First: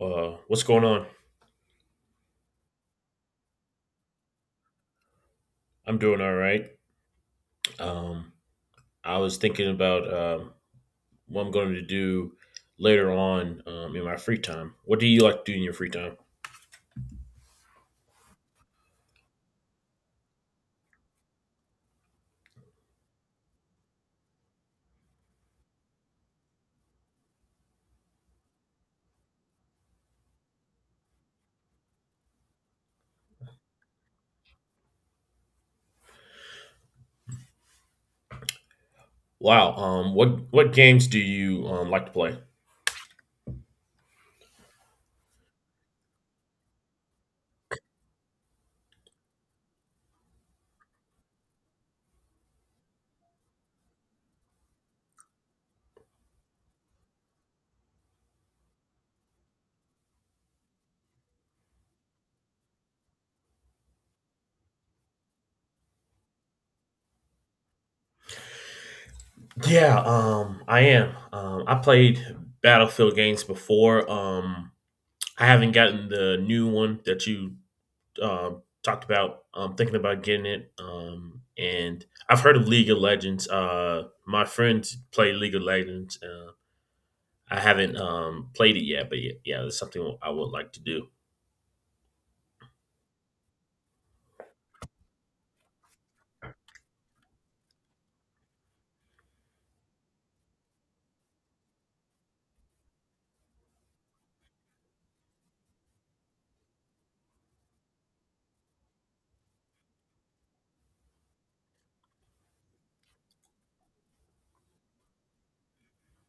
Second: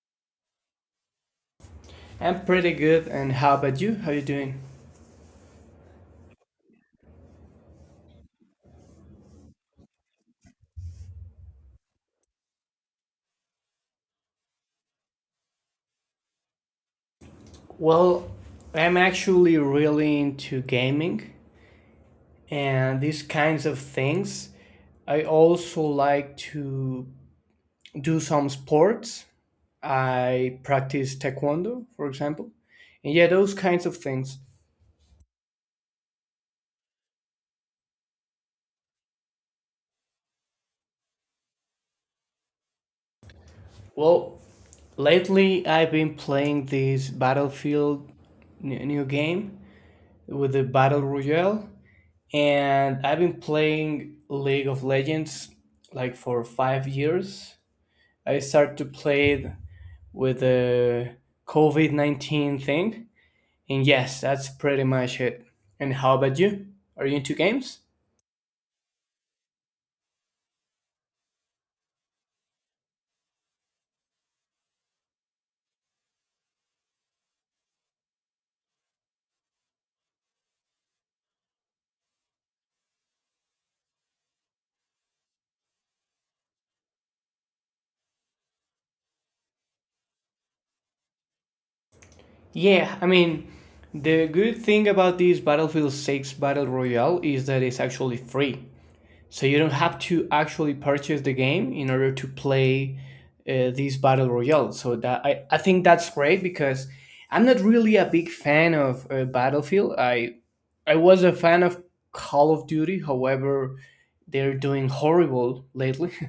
What's going on? I'm pretty good, and how about you? How you doing? I'm doing all right. Um, I was thinking about what I'm going to do later on in my free time. What do you like to do in your free time? Well, I'm actually really into gaming and these kinds of things. I also like to do some sports. I practice taekwondo, for example. And yeah, those kinds of things. Wow. What games do you like to play? Well, lately I've been playing this Battlefield new game with the Battle Royale. And I've been playing League of Legends like for 5 years. I started to play it with the COVID-19 thing, and yes, that's pretty much it. And how about you? Are you into games? Yeah, I am. I played Battlefield games before. I haven't gotten the new one that you talked about. I'm thinking about getting it. And I've heard of League of Legends. My friends play League of Legends, I haven't played it yet, but yeah, it's something I would like to do. Yeah, I mean, the good thing about this Battlefield 6 Battle Royale is that it's actually free. So you don't have to actually purchase the game in order to play these battle royales. So that I think that's great because I'm not really a big fan of Battlefield. I was a fan of Call of Duty. However, they're doing horrible lately.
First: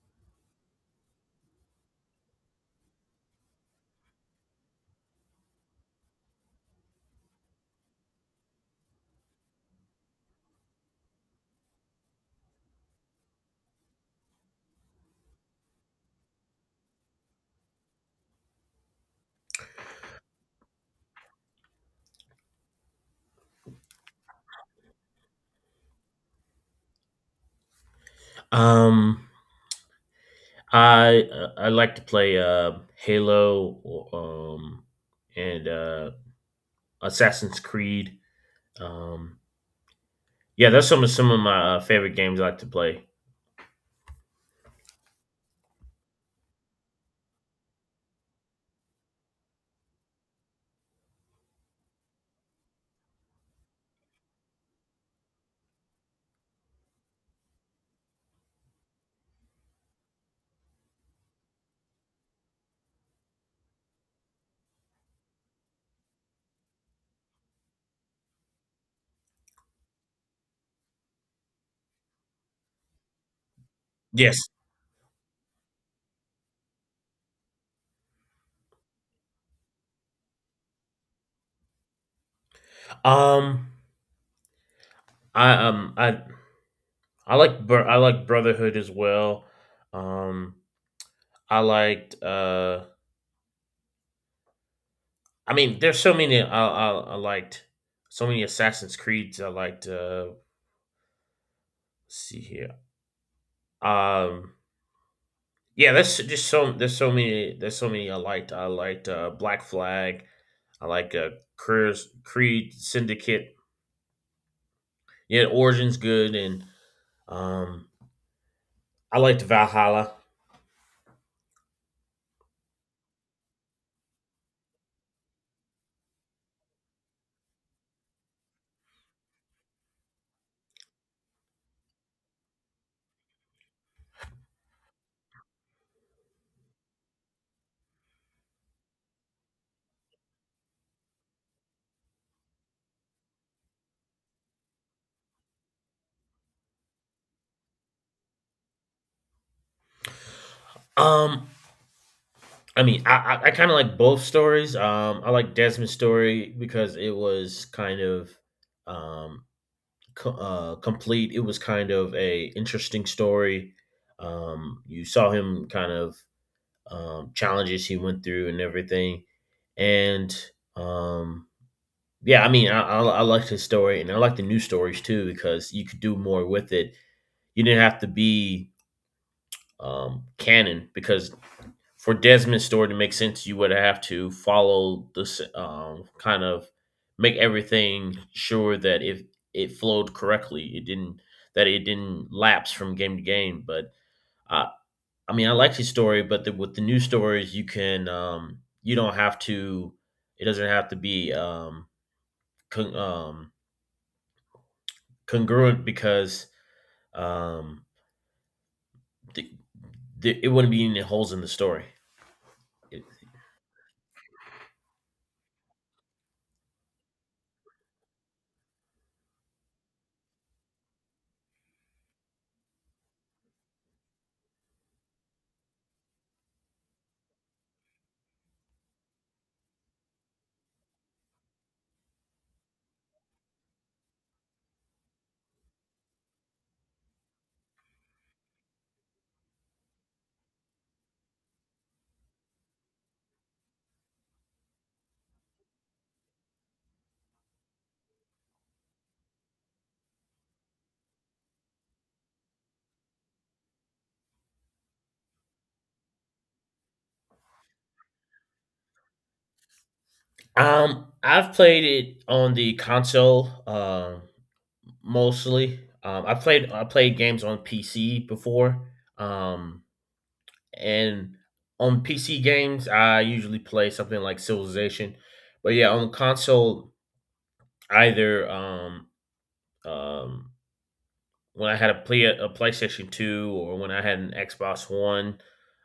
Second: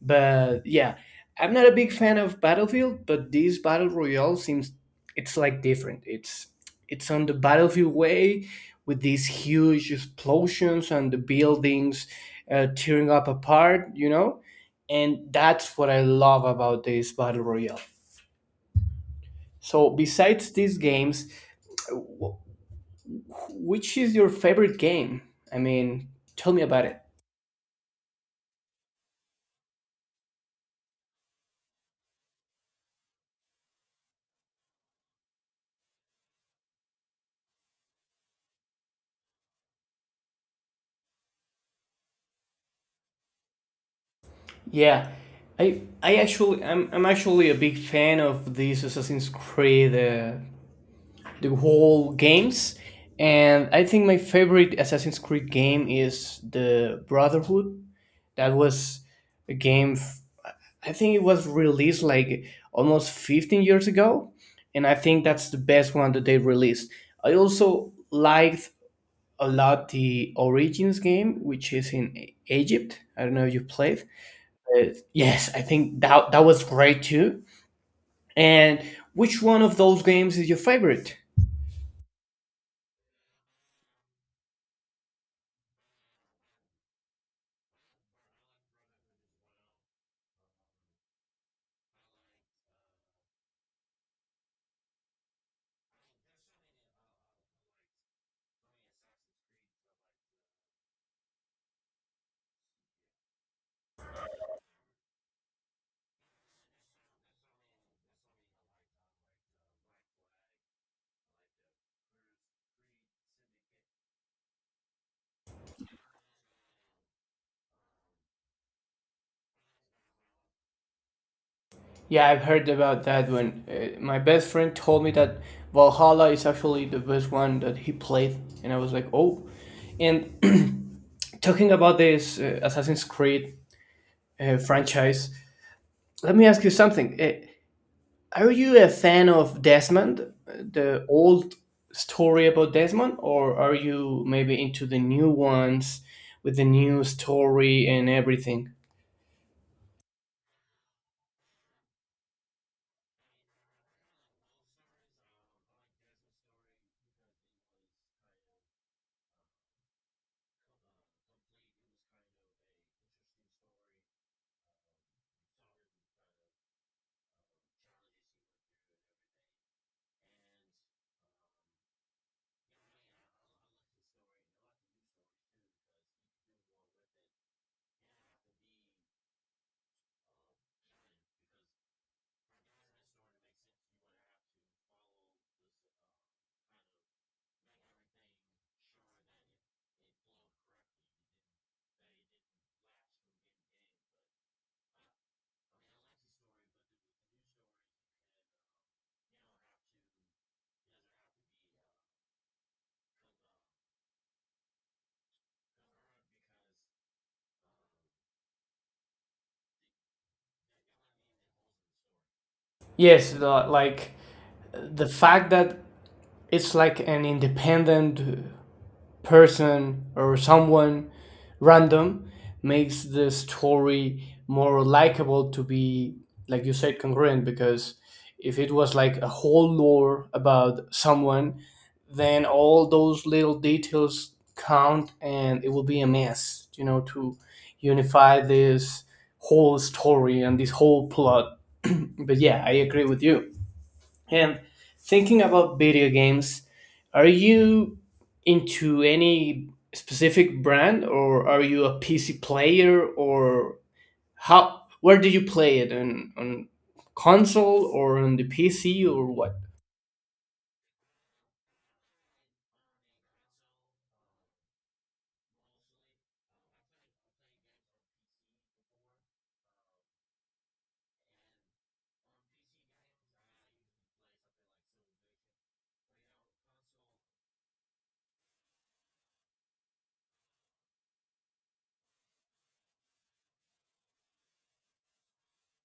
But yeah, I'm not a big fan of Battlefield, but this battle royale seems it's like different. It's on the battlefield way with these huge explosions and the buildings tearing up apart, you know? And that's what I love about this battle royale. So besides these games, wh- which is your favorite game? I mean, tell me about it. Um, I like to play Halo or, and Assassin's Creed. Um, yeah, that's some of my favorite games I like to play. Yeah, I'm actually a big fan of these Assassin's Creed, the whole games, and I think my favorite Assassin's Creed game is the Brotherhood. That was a game. I think it was released like almost 15 years ago, and I think that's the best one that they released. I also liked a lot the Origins game, which is in Egypt. I don't know if you played. Yes. Yes, yes, I think that that was great too. And which one of those games is your favorite? Um, I um I I like I like Brotherhood as well. Um, I liked. There's so many I liked so many Assassin's Creeds I liked. Let's see here. Um, yeah, that's just so there's so many I liked. I liked Black Flag. I like Creed Syndicate. Yeah, Origin's good, and um, I liked Valhalla. Yeah, I've heard about that one. My best friend told me that Valhalla is actually the best one that he played, and I was like, oh. And talking about this Assassin's Creed franchise, let me ask you something. Are you a fan of Desmond, the old story about Desmond, or are you maybe into the new ones with the new story and everything? Um, I kind of like both stories. I like Desmond's story because it was kind of um complete. It was kind of a interesting story. You saw him kind of challenges he went through and everything. And um, yeah, I mean, I liked his story and I like the news stories too because you could do more with it. You didn't have to be canon because for Desmond's story to make sense, you would have to follow this kind of make everything sure that if it flowed correctly, it didn't that it didn't lapse from game to game. But I, I mean, I liked his story, but with the new stories, you can you don't have to. It doesn't have to be con- um, congruent because um, the, it wouldn't be any holes in the story. Yes, like the fact that it's like an independent person or someone random makes the story more likable, to be, like you said, congruent, because if it was like a whole lore about someone, then all those little details count and it will be a mess, to unify this whole story and this whole plot. But yeah, I agree with you. And thinking about video games, are you into any specific brand, or are you a PC player, or how, where do you play it, on console or on the PC or what? I've played it on the console mostly. I played games on PC before, um, and on PC games, I usually play something like Civilization. But yeah, on console, Either, um, um, when I had a play a PlayStation 2 or when I had an Xbox One,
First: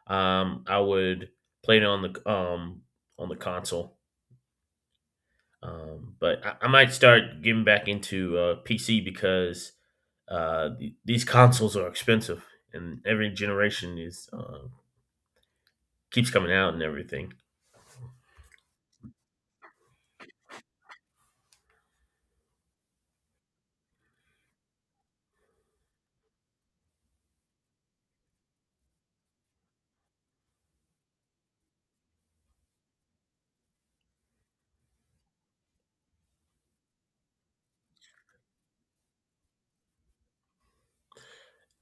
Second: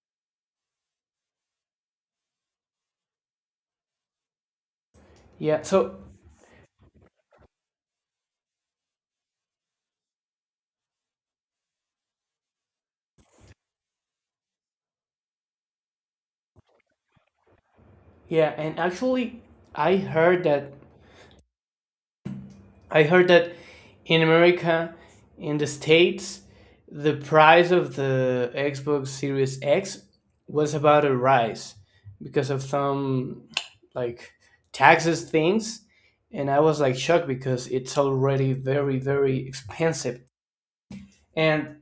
I would play it on the console, Yeah, so but I might start getting back into, PC because, the these consoles are expensive, and every generation is, keeps coming out and everything. yeah, and actually I heard that I heard that in America, in the States, the price of the Xbox Series X was about to rise because of some like taxes things. And I was like shocked because it's already very, very expensive. And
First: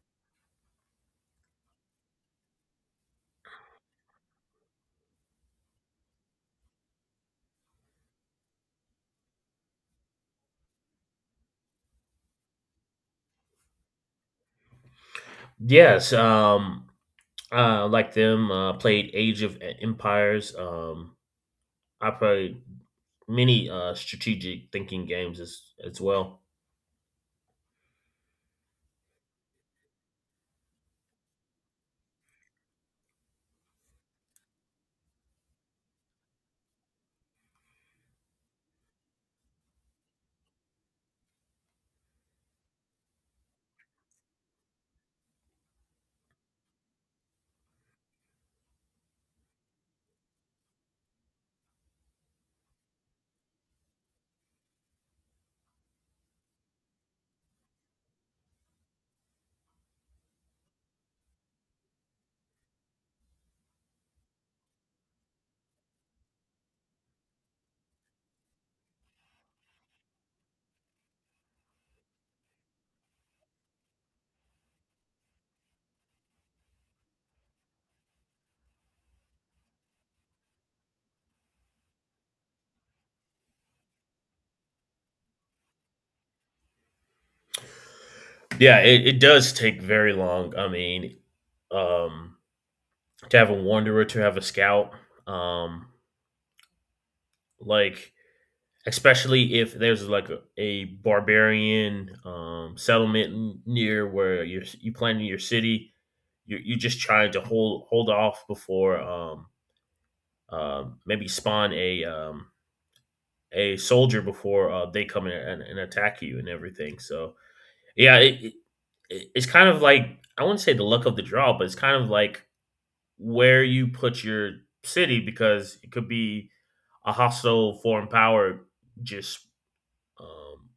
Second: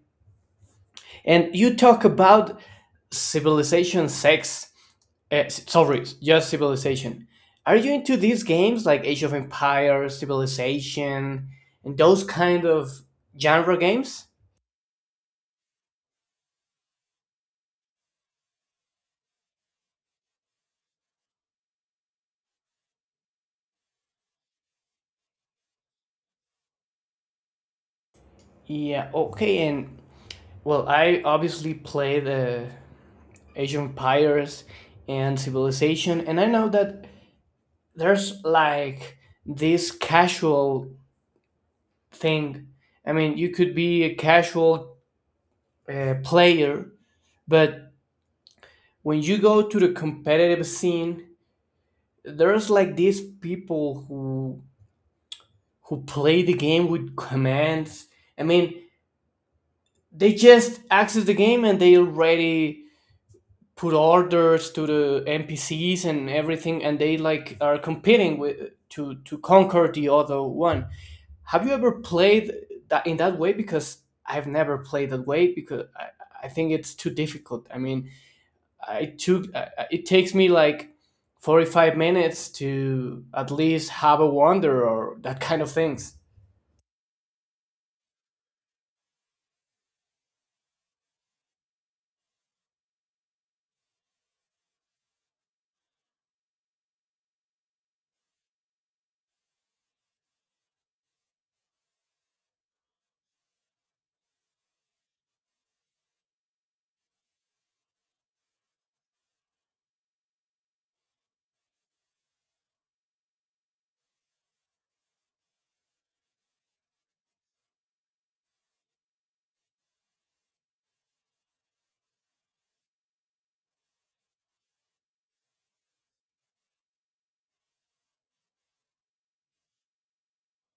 you talk about civilization sex. Sorry, just Civilization. Are you into these games like Age of Empires, Civilization, and those kind of genre games? Yes, like them, played Age of E Empires, I played many strategic thinking games as well. Yeah, okay, and well, I obviously play the Age of Empires and Civilization, and I know that there's like this casual thing. I mean, you could be a casual, player, but when you go to the competitive scene, there's like these people who play the game with commands. I mean, they just access the game and they already put orders to the NPCs and everything, and they like are competing with to conquer the other one. Have you ever played that in that way? Because I've never played that way because I think it's too difficult. I mean, it takes me like 45 minutes to at least have a wander or that kind of things. Yeah, it does take very long. I mean, um, to have a wanderer, to have a scout, um, like especially if there's like a barbarian settlement near where you planning your city, you're just trying to hold off before maybe spawn a soldier before they come in and attack you and everything. So yeah, it's kind of like I wouldn't say the luck of the draw, but it's kind of like where you put your city because it could be a hostile foreign power just um,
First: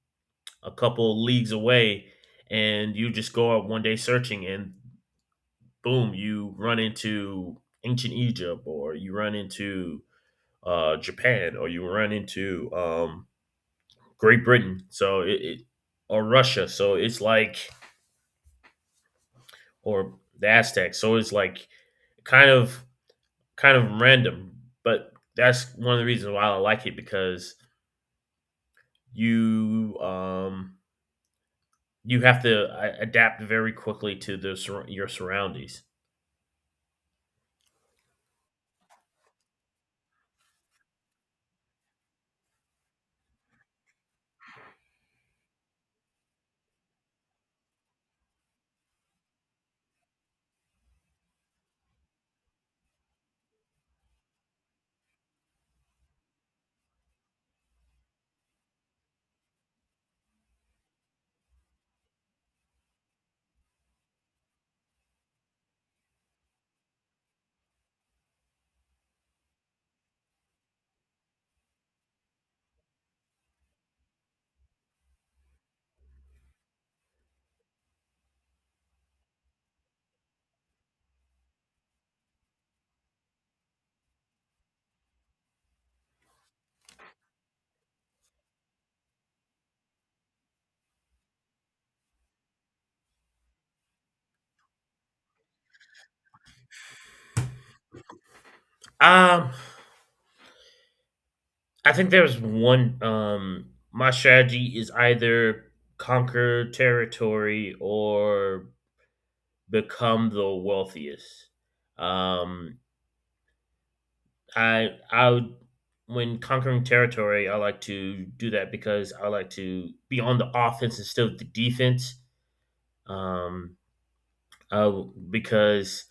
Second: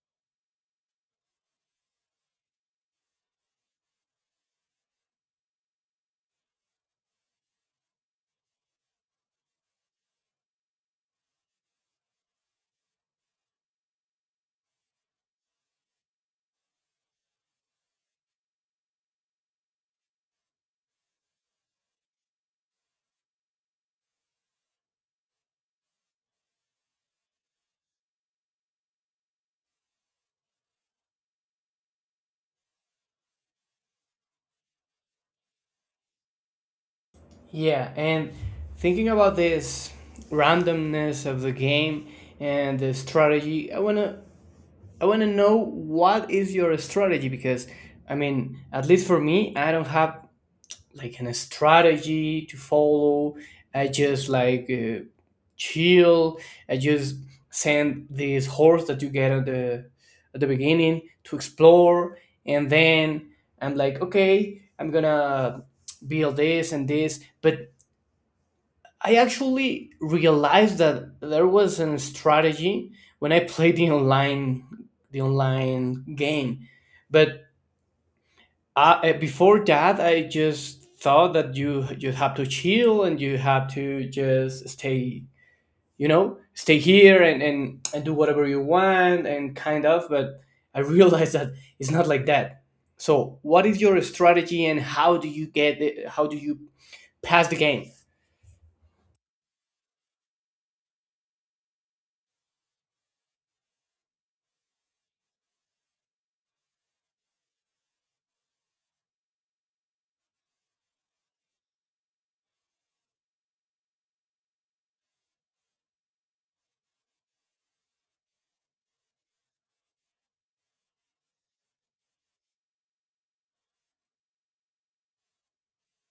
a couple leagues away, and you just go out one day searching, and boom, you run into ancient Egypt, or you run into Japan, or you run into Great Britain, so it or Russia, so it's like or the Aztecs, so it's like kind of kind of random, but that's one of the reasons why I like it because you um you have to adapt very quickly to the your surroundings. Yeah, and thinking about this randomness of the game and the strategy, I want to know what is your strategy because, I mean, at least for me, I don't have like an strategy to follow. I just like, chill. I just send this horse that you get at the beginning to explore, and then I'm like, okay, I'm gonna build this and this. But I actually realized that there was a strategy when I played the online game, but before that, I just thought that you have to chill and you have to just stay, stay here and and do whatever you want and kind of. But I realized that it's not like that. So, what is your strategy, and how do you pass the game? Um, I think there's one. My strategy is either conquer territory or become the wealthiest. Um, I I would, when conquering territory, I like to do that because I like to be on the offense instead of the defense. um, uh, because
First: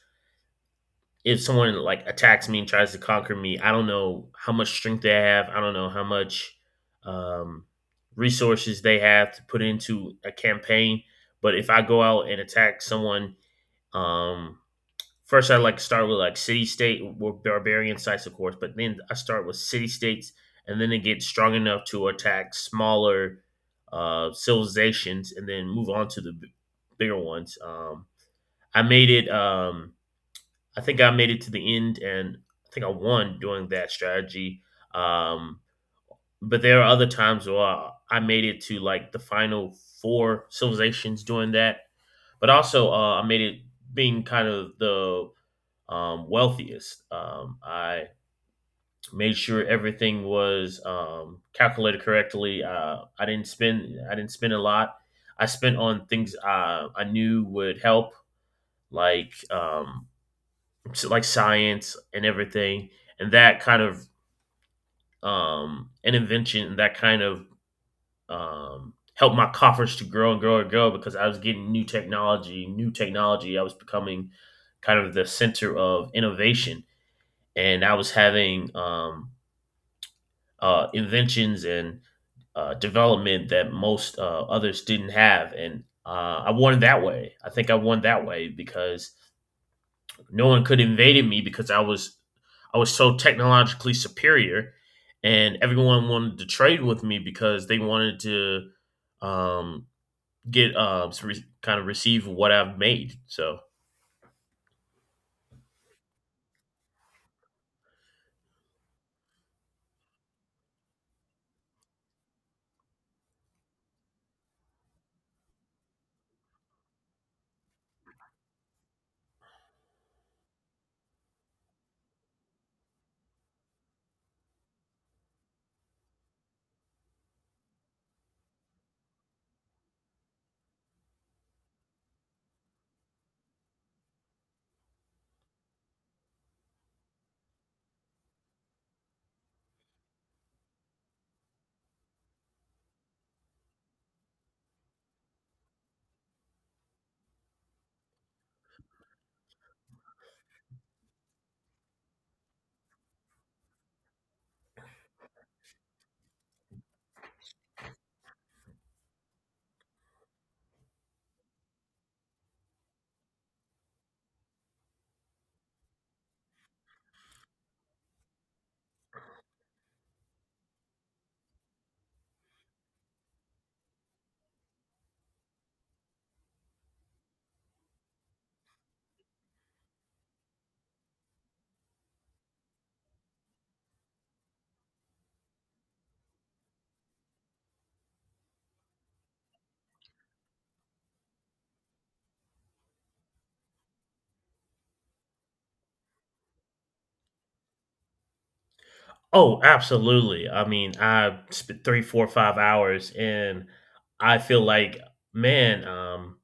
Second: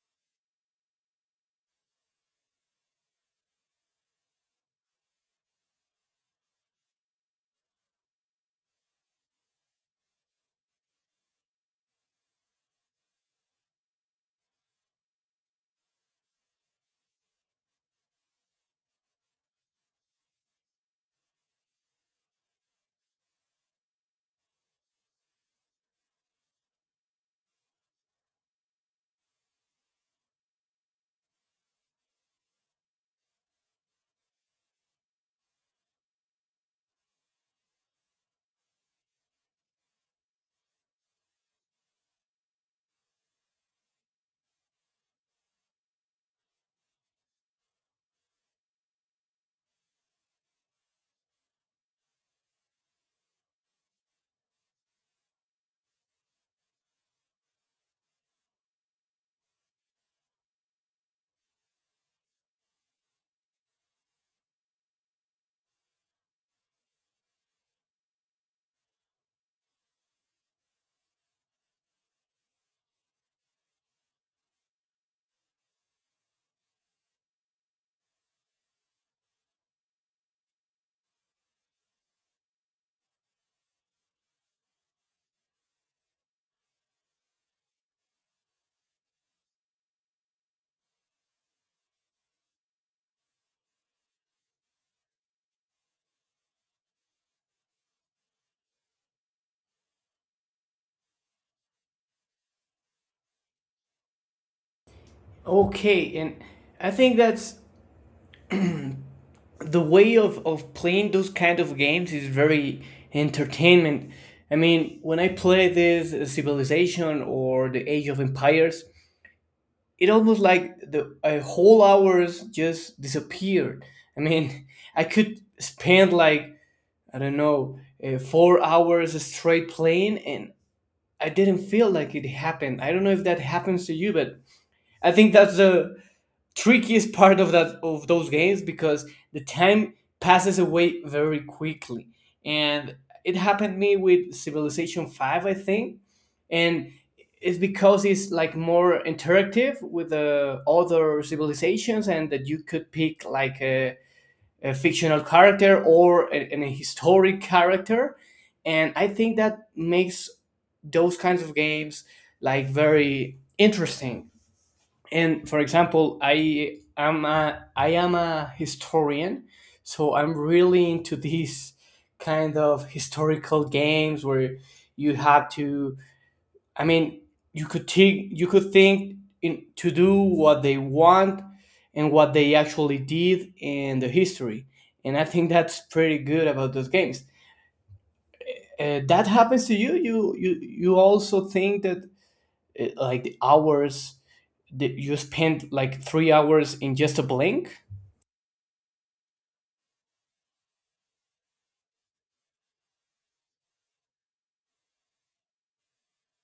if someone like attacks me and tries to conquer me, I don't know how much strength they have. I don't know how much um, resources they have to put into a campaign. But if I go out and attack someone, um, first I like to start with like city state or barbarian sites, of course. But then I start with city states, and then it gets strong enough to attack smaller civilizations, and then move on to the bigger ones. I made it. I think I made it to the end, and I think I won doing that strategy. Um, but there are other times where I made it to like the final four civilizations doing that. But also, I made it being kind of the wealthiest. I made sure everything was calculated correctly. I didn't spend. I didn't spend a lot. I spent on things I knew would help, like so, like science and everything, and that kind of an invention that kind of helped my coffers to grow and grow and grow because I was getting new technology, new technology. I was becoming kind of the center of innovation, and I was having inventions and development that most others didn't have, and I won that way. I think I won that way because no one could invade me because I was so technologically superior, and everyone wanted to trade with me because they wanted to um, get kind of receive what I've made. So, Okay, and I think that's the way of playing those kind of games is very entertainment. I mean, when I play this, Civilization or the Age of Empires, it almost like the a whole hours just disappeared. I mean, I could spend like, I don't know, 4 hours straight playing, and I didn't feel like it happened. I don't know if that happens to you, but I think that's the trickiest part of those games because the time passes away very quickly. And it happened to me with Civilization 5, I think. And it's because it's like more interactive with the other civilizations, and that you could pick like a fictional character or an historic character. And I think that makes those kinds of games like very interesting. And for example, I am a historian, so I'm really into these kind of historical games where you have to, I mean, you could think in to do what they want and what they actually did in the history. And I think that's pretty good about those games. That happens to you? You also think that, like, the hours that you spend like 3 hours in just a blink? oh, absolutely. I mean, I spent 3, 4, 5 hours, and I feel like, man,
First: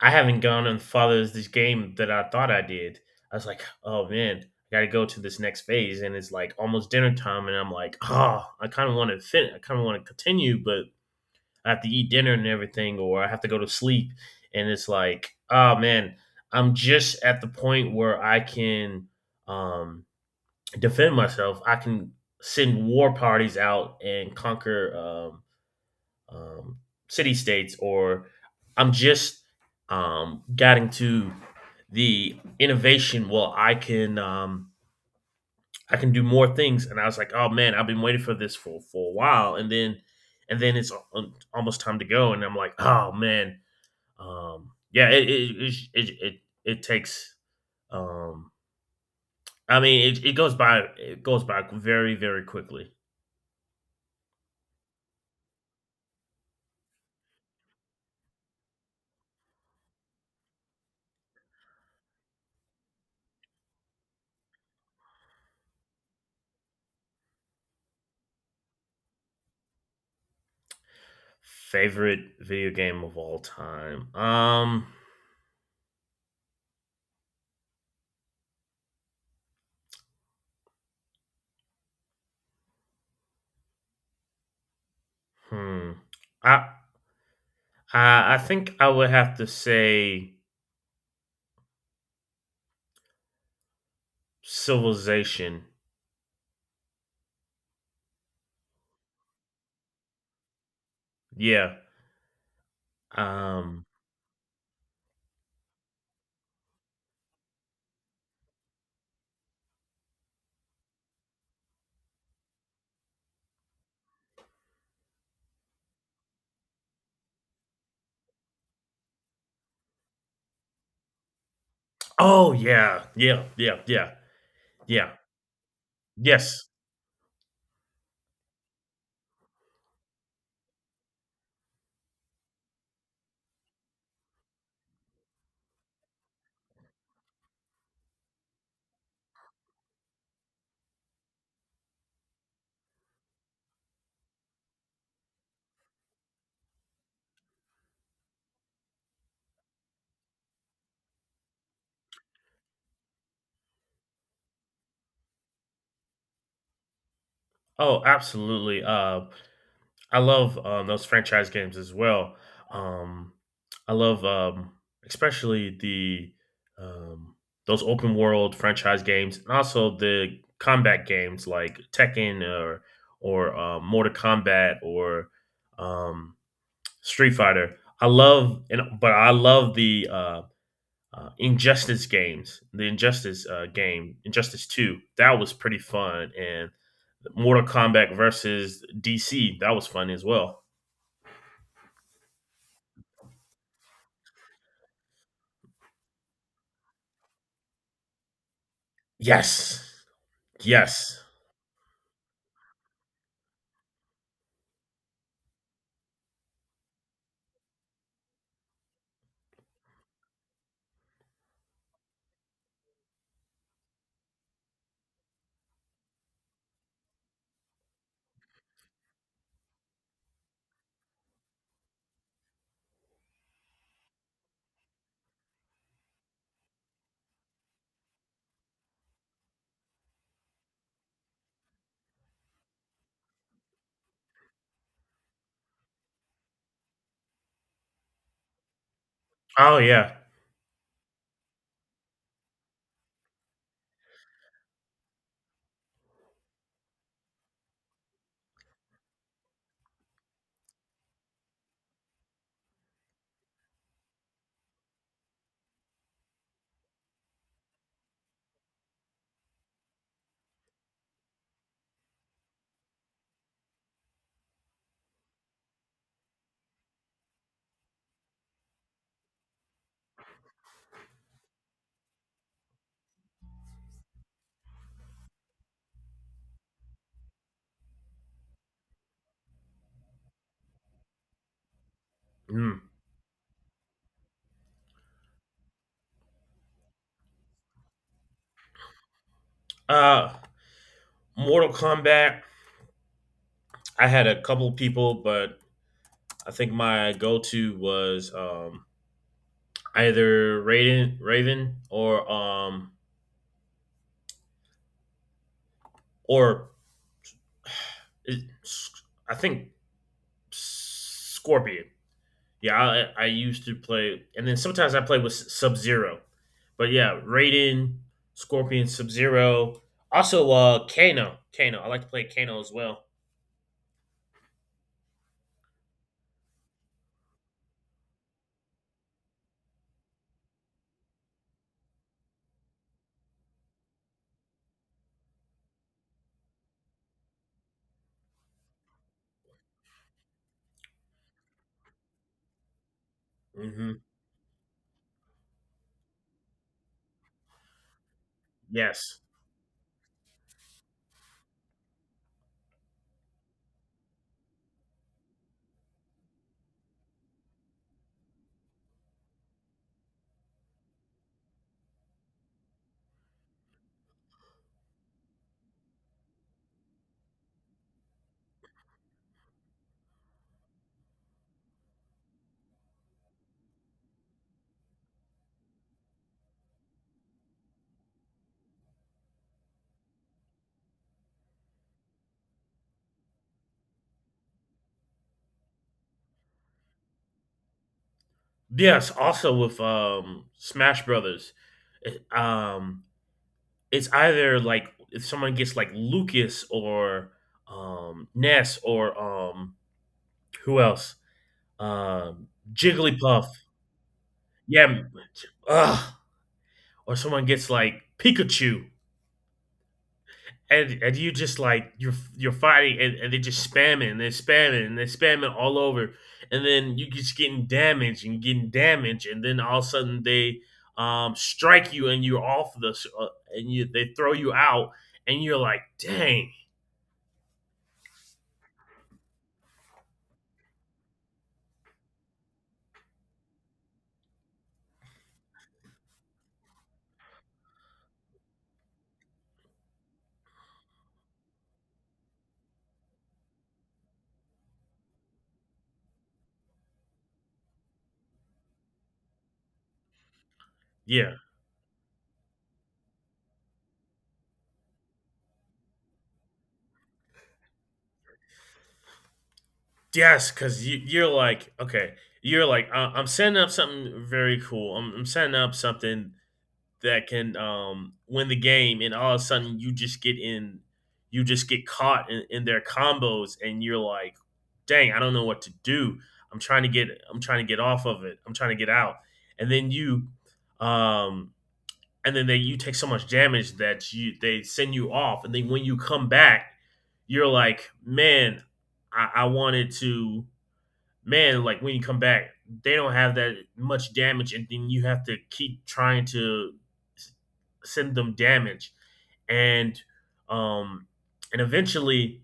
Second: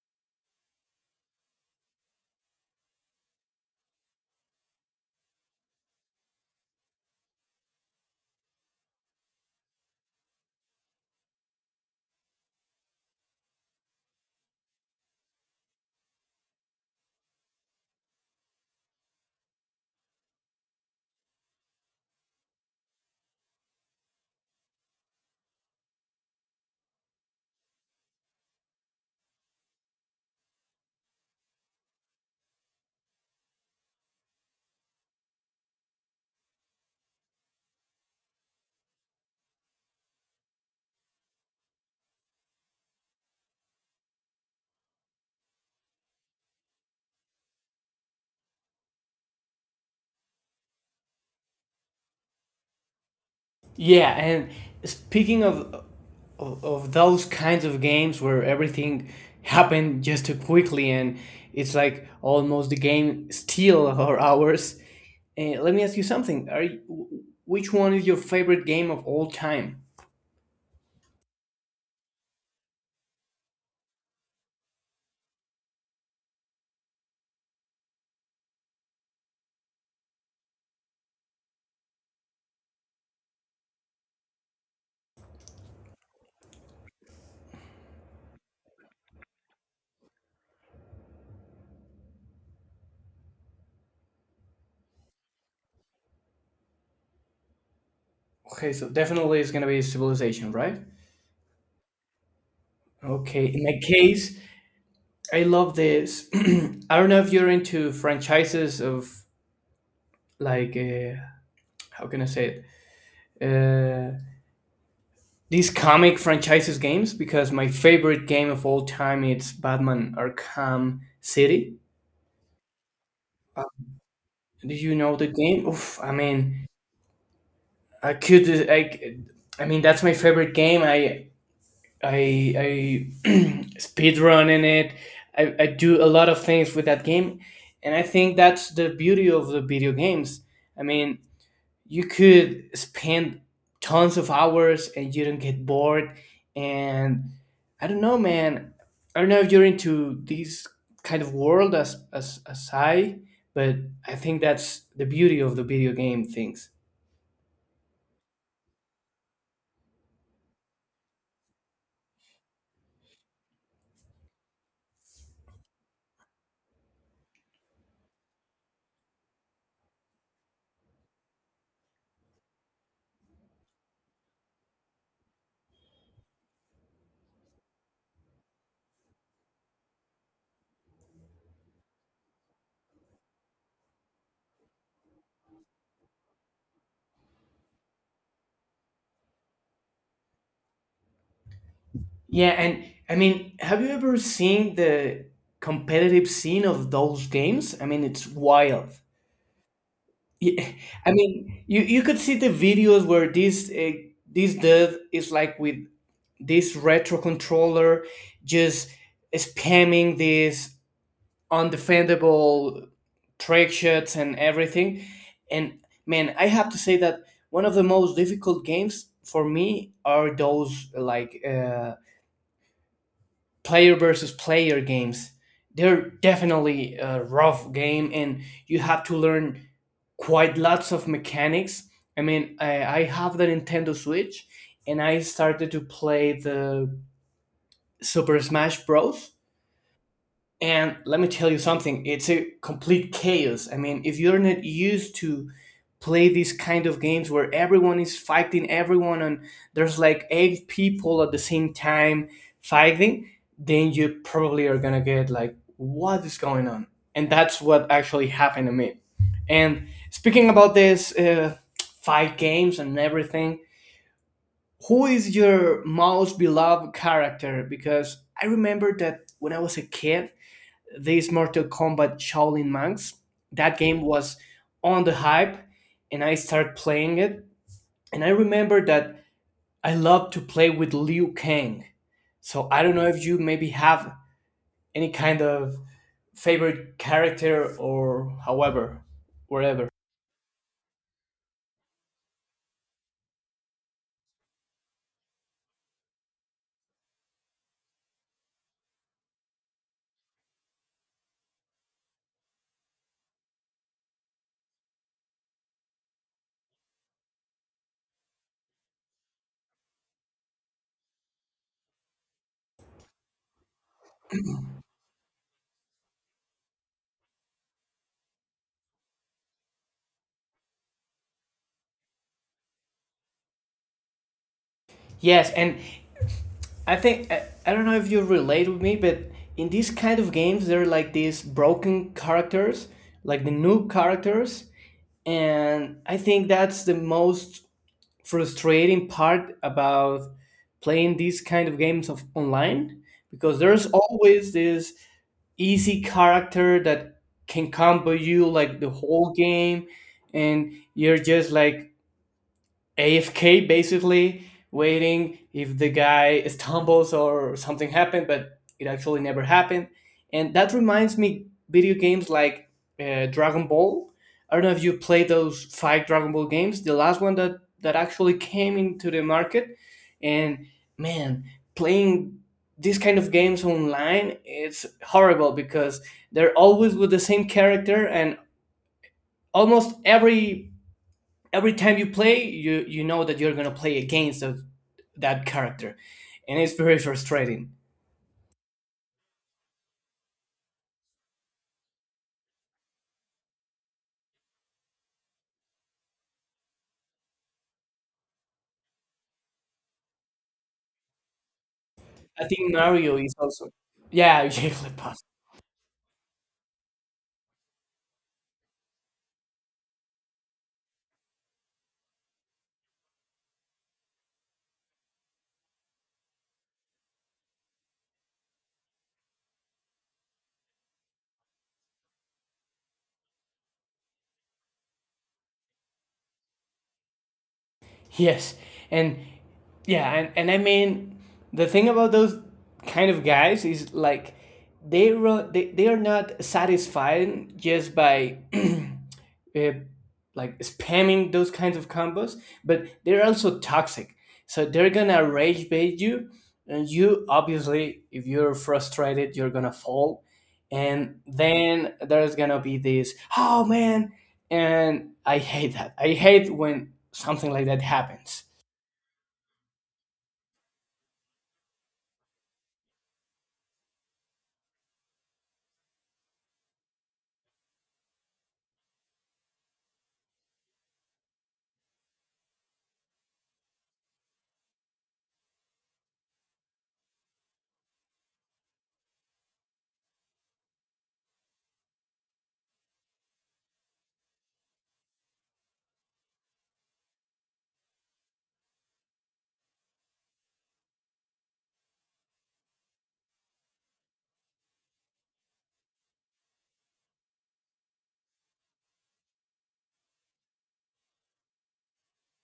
I haven't gone and followed this game that I thought I did. I was like, "Oh man, I got to go to this next phase," and it's like almost dinner time, and I'm like, "Oh, I kind of want to I kind of want to continue, but I have to eat dinner and everything, or I have to go to sleep." And it's like, "Oh man, I'm just at the point where I can um, defend myself. I can send war parties out and conquer um, um, city states, or I'm just getting to the innovation. Well, I can do more things, and I was like, oh man, I've been waiting for this for a while, and then it's almost time to go, and I'm like, oh man, yeah, takes. Um, I mean, it goes by very very quickly. Yeah, and speaking of those kinds of games where everything happened just too quickly, and it's like almost the game steal our hours, let me ask you something, which one is your favorite game of all time? Favorite video game of all time? Hmm. I I think I would have to say Civilization. Okay, so definitely it's gonna be Civilization, right? Yeah. Okay, in my Um case, I love this. I don't know if you're into franchises of, like, how can I say it? These comic franchises games because my favorite game of all time it's Batman Arkham City. oh yeah. Yeah. Do you Yeah. know the game? Oof, I mean, Yes. I could, I, I mean, that's my favorite game. I speed run in it. I do a lot of things with that game, and I think that's the beauty of the video games. I mean, you could spend tons of hours and you don't get bored. And I don't know, man, I don't know if you're into this kind of world, as I but I think that's the beauty of the video game things. Oh, absolutely. I love those franchise games as well. Um I love especially the um those open world franchise games and also the combat games like Tekken or Mortal Kombat or um Street Fighter. I love and but I love the Injustice games. The Injustice game, Injustice Two, that was pretty fun, and Mortal Kombat versus DC, that was fun as well. Yeah, and, I mean, have you ever seen the competitive scene of those games? I mean, it's wild. Yes, Yeah, yes. I mean, you could see the videos where this, this dude is like with this retro controller just spamming these undefendable trick shots and everything. And man, I have to say that one of the most difficult games for me are those like, player versus player games. They're definitely a rough game, and you have to learn quite lots of mechanics. I mean, I have the Nintendo Switch, and I started to play the Super Smash Bros. Oh yeah. And let me tell you something, it's a complete chaos. I mean, if you're not used to play these kind of games where everyone is fighting everyone and there's like eight people at the same time fighting, then you probably are gonna get like, what is going on? And that's what actually happened to me. And speaking about this, fight games and everything, who is your most beloved character? Because I remember that when I was a kid, this Mortal Kombat Shaolin Monks, that game was on the hype and I started playing it. And I remember that I loved to play with Liu Kang. So I Mm. don't know if you maybe have any kind of favorite character, or however, wherever. Uh, Mortal Kombat. I had a couple people, but I think my go-to was either Raiden, Raven, or I think Scorpion. Yeah, I used to play, and then sometimes I play with Sub Zero. But yeah, Raiden, Scorpion, Sub Zero. Also, Kano. Kano. I like to play Kano as well. Yes, and I think I don't know if you relate with me, but in these kind of games, there are like these broken characters, like the noob characters, and I think that's the most frustrating part about playing these kind of games of online because there's Hmm. always this easy character that can combo you like the Yes. whole game and you're just like AFK basically, waiting if the guy stumbles or something happened, but it actually never happened. And that reminds me video games like Dragon Ball. I don't know if you played those five Dragon Ball games, the last one that actually came into the market. And man, playing these kind of games online it's horrible because they're always with the same character and almost every time you play you know that you're gonna play against of that character and it's very frustrating. Yes. Also with Smash Brothers, it- um, it's either like if someone gets like Lucas or Ness or who else? I think Mario is Jigglypuff. also yeah Yeah. Jigglypuff. Ugh. Or someone gets like Pikachu and you just like you're fighting and they're just spamming and they're spamming and they're spamming all over and then you just getting damaged and then all of a sudden they strike you and you're off the and you they throw you out and you're like dang. Yes, and yeah and I mean the thing about those kind of guys is like they, ro- they are not satisfied just by uh, like spamming those kinds of combos, but they're also toxic. So they're gonna rage bait you, and you obviously, if you're frustrated, you're gonna fall. And Yeah. then there's gonna be this, oh man, and I hate that. I hate when something like that happens. Yes, because you're like okay you're like I'm setting up something very cool. I'm setting up something that can win the game, and all of a sudden you just get in, you just get caught in their combos, and you're like, "Dang, I don't know what to do. I'm trying to get, I'm trying to get off of it. I'm trying to get out." And then um, and then they you take so much damage that you they send you off, and then when you come back, you're like, "Man, I wanted to." Man, like when you come back, they don't have that much damage, and then you have to keep trying to s- send them damage, and um, and eventually,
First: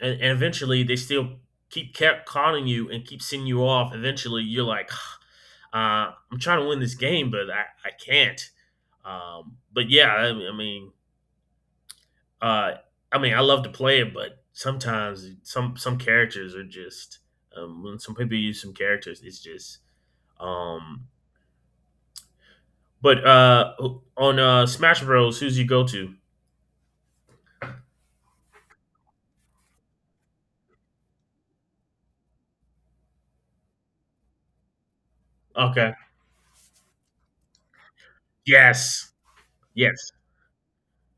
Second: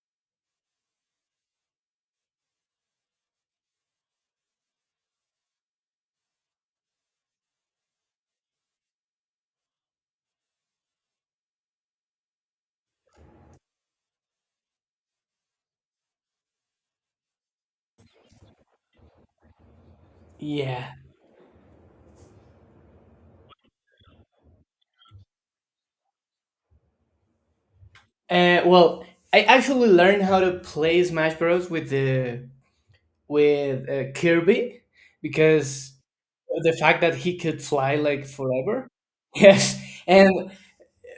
and eventually, they still keep kept calling you and keep sending you off. Eventually, you're like, I'm trying to win this game, but I can't. But yeah, uh, I mean, I love to play it, but sometimes some characters are just when some people use some characters, it's just Yeah. um. But on Smash Bros, who's your go-to? Well, I actually learned how to play Smash Bros. With the with Kirby because Okay. the fact that he could fly like forever. Yes. Yes. Yes. And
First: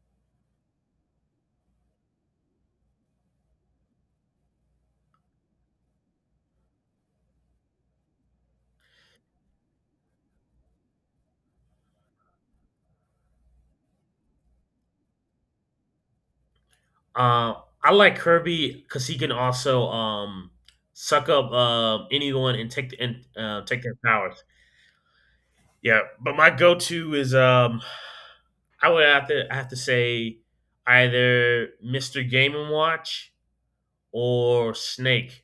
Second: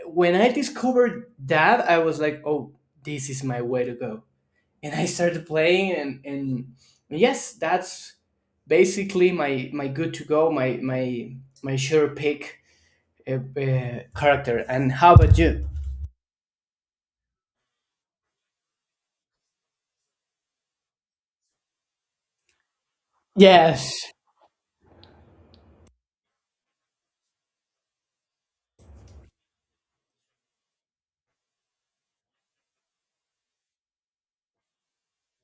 when I discovered that, I was like, oh, this is my way to go. And I started playing, and yes, that's basically my good to go, my sure pick character. And how about you? Uh, I like Kirby because he can also suck up anyone and take the and take their Yes. powers. Yeah, but my go-to is I have to say either Mr. Game and Watch or Snake.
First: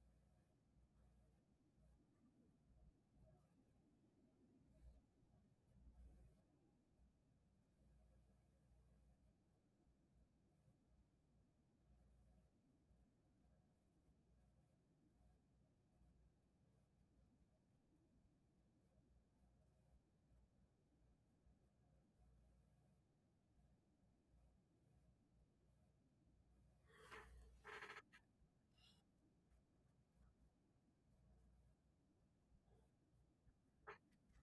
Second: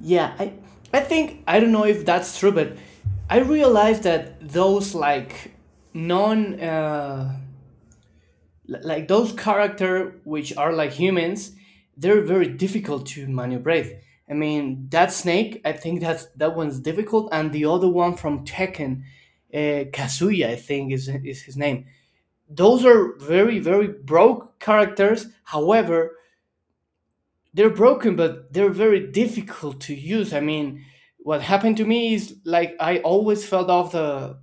Yeah, I think I don't know if that's true, but I realized that those like non uh, like those character which are like humans, they're very difficult to manipulate. I mean that snake, I think that's that one's difficult, and the other one from Tekken, Kazuya, I think is his name. Those are very broke characters. However, they're broken but they're very difficult to use. I mean what happened to me is like I always felt off the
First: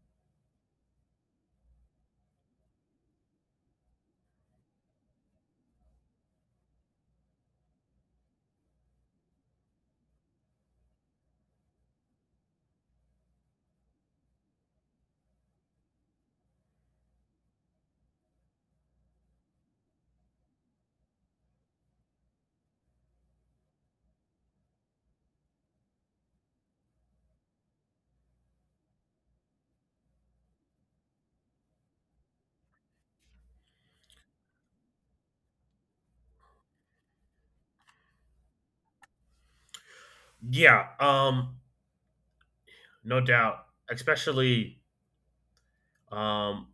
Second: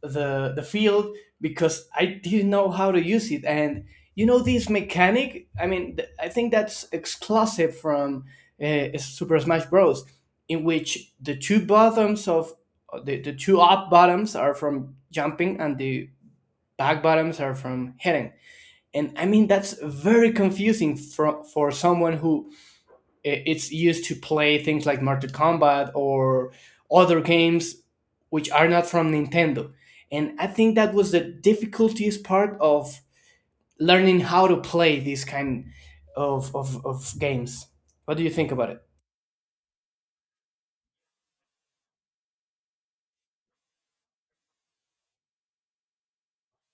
the field because I didn't know how to use it and you know this mechanic. I mean I think that's exclusive from Super Smash Bros. In which the two bottoms of the two up bottoms are from jumping and the back bottoms are from hitting. And I mean that's very confusing for someone who it's used to play things like Mortal Kombat or other games which are not from Nintendo. And I think that was the difficultiest part of learning how to play these kind of games. What do you think about it? Yeah, no doubt. Especially, um,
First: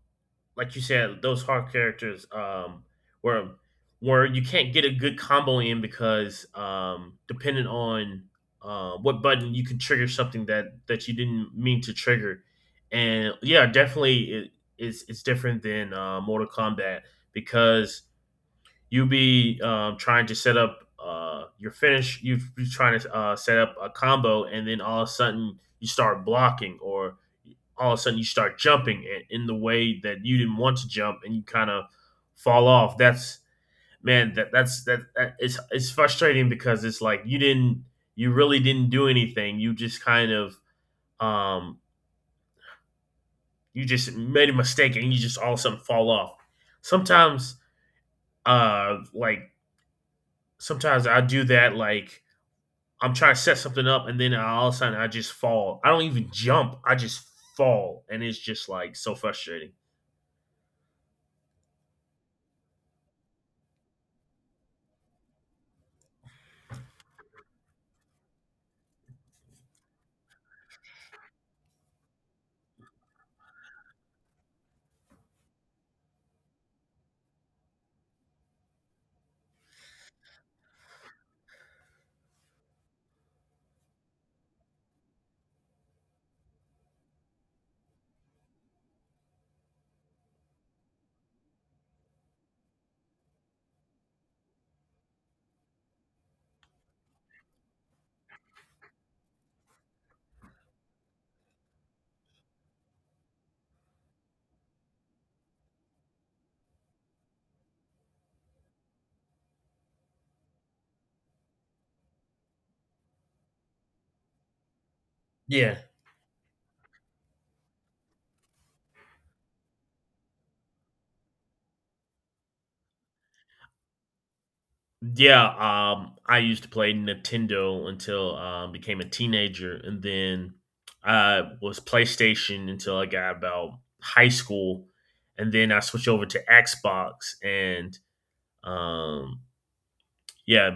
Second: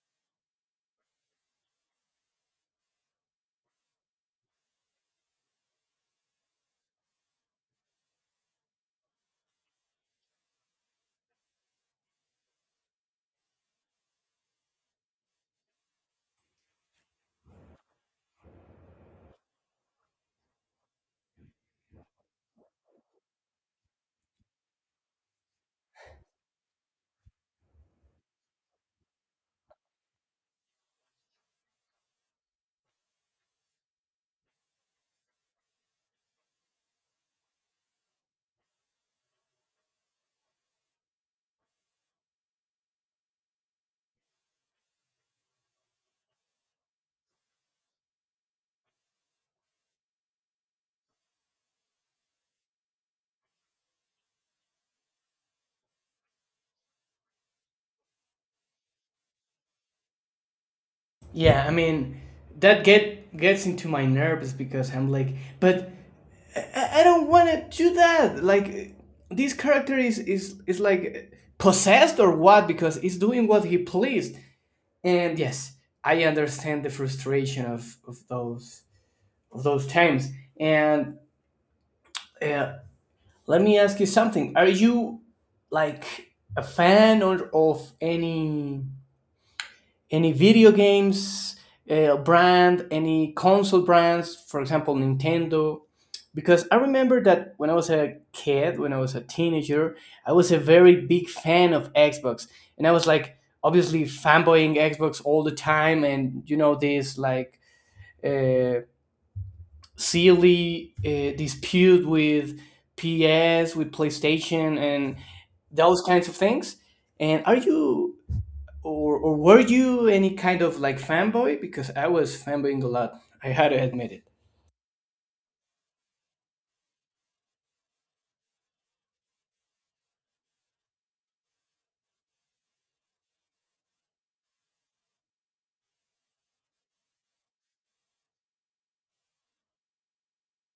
like you said, those hard characters, where where you can't get a good combo in because depending on what button you can trigger something that you didn't mean to trigger, and yeah, definitely it's different than Mortal Kombat because you be trying to set up your finish. You be trying to set up a combo, and then all of a sudden you start blocking, or all of a sudden you start jumping in the way that you didn't want to jump, and you kind of fall off. That's man, that it's frustrating because it's like you didn't you really didn't do anything. You just kind of um, you just made a mistake, and you just all of a sudden fall off. Sometimes, like sometimes I do that, like I'm trying to set something up, and then all of a sudden I just fall. I don't even jump. I just fall, and it's just like so frustrating. Yeah, I mean, that gets into my nerves because I'm like, but I don't want to do that. Like, this character is like possessed or what? Because he's doing what he pleased. And yes, I understand the frustration of those of those times. And uh, let me ask you something. Are you like a fan or of any video games brand, any console brands, for example, Nintendo? Because I remember that when I was a kid, when I was a teenager, I was a very big fan of Xbox, and I was like obviously fanboying Xbox all the time, and you know this like uh, silly dispute with PS, with PlayStation, and Yeah, those kinds of things. And are you or were you any kind of like fanboy? Because I was fanboying a lot. I had to admit it. yeah. I used to play Nintendo until became a teenager, and then I was PlayStation until I got about high school, and then I switched over to Xbox, and um, yeah,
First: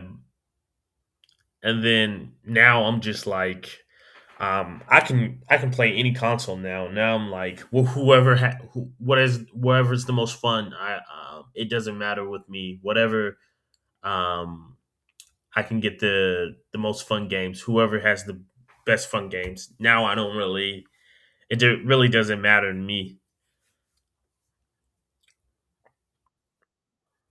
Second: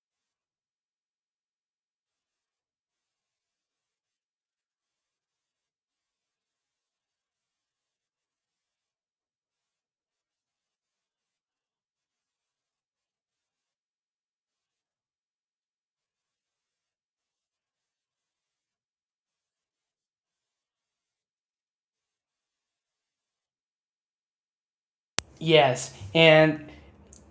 and then now I'm just like I can play any console now. Now I'm like wh- whoever ha- who, what is whatever's the most fun. I it doesn't matter with me. Whatever um, I can get the most fun games. Whoever has the best fun games. Now I don't really really doesn't matter to me. Yes. And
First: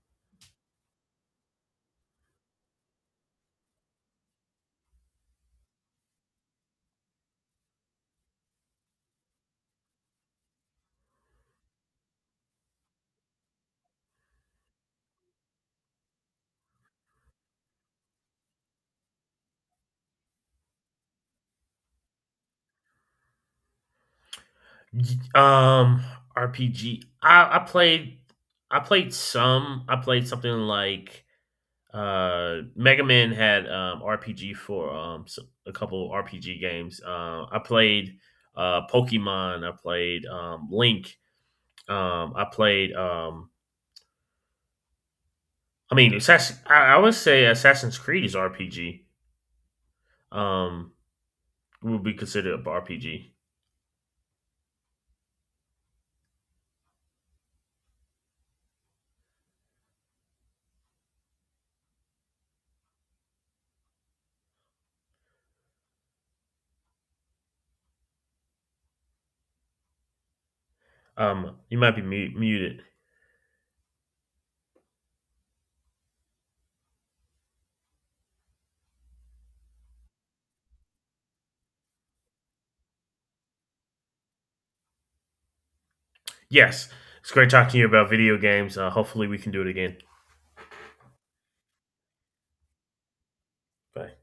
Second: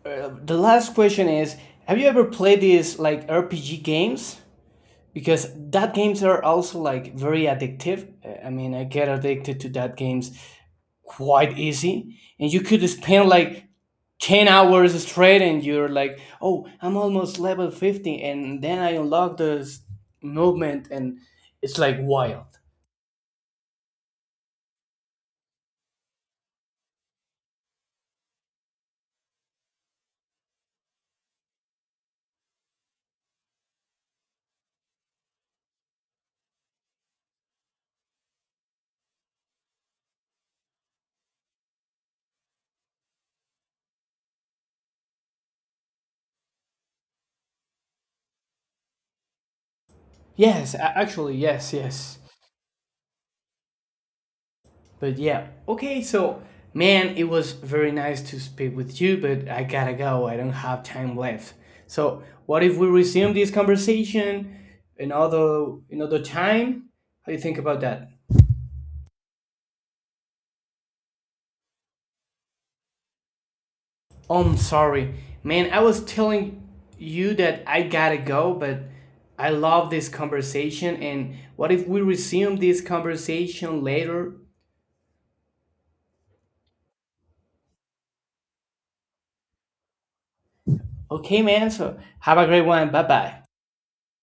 the last question is: Have you ever played these like RPG games? Because that games are also like very addictive. I mean, I get addicted to that games quite easy and you could spend like 10 hours straight and you're like oh I'm almost level 50 and then I unlock this movement and it's like wild. Um, RPG. I played some. I played something like Mega Man had RPG for a couple RPG games. I played Pokemon, I played Link, I played I mean Assassin I would say Assassin's Creed is RPG. Um Actually yes, would be yes, considered a RPG. but yeah, okay, so man it was very nice to speak with you but I gotta go, I don't have time left. So what if we resume this conversation another time? How do you think about that? You might be muted. I'm sorry. Man, I was telling you that I gotta go, but I love this conversation. And what if we resume this conversation later? Yes. It's great talking to you about video games. Hopefully we can do it again. Okay, man, so have a great one. Bye bye. Bye.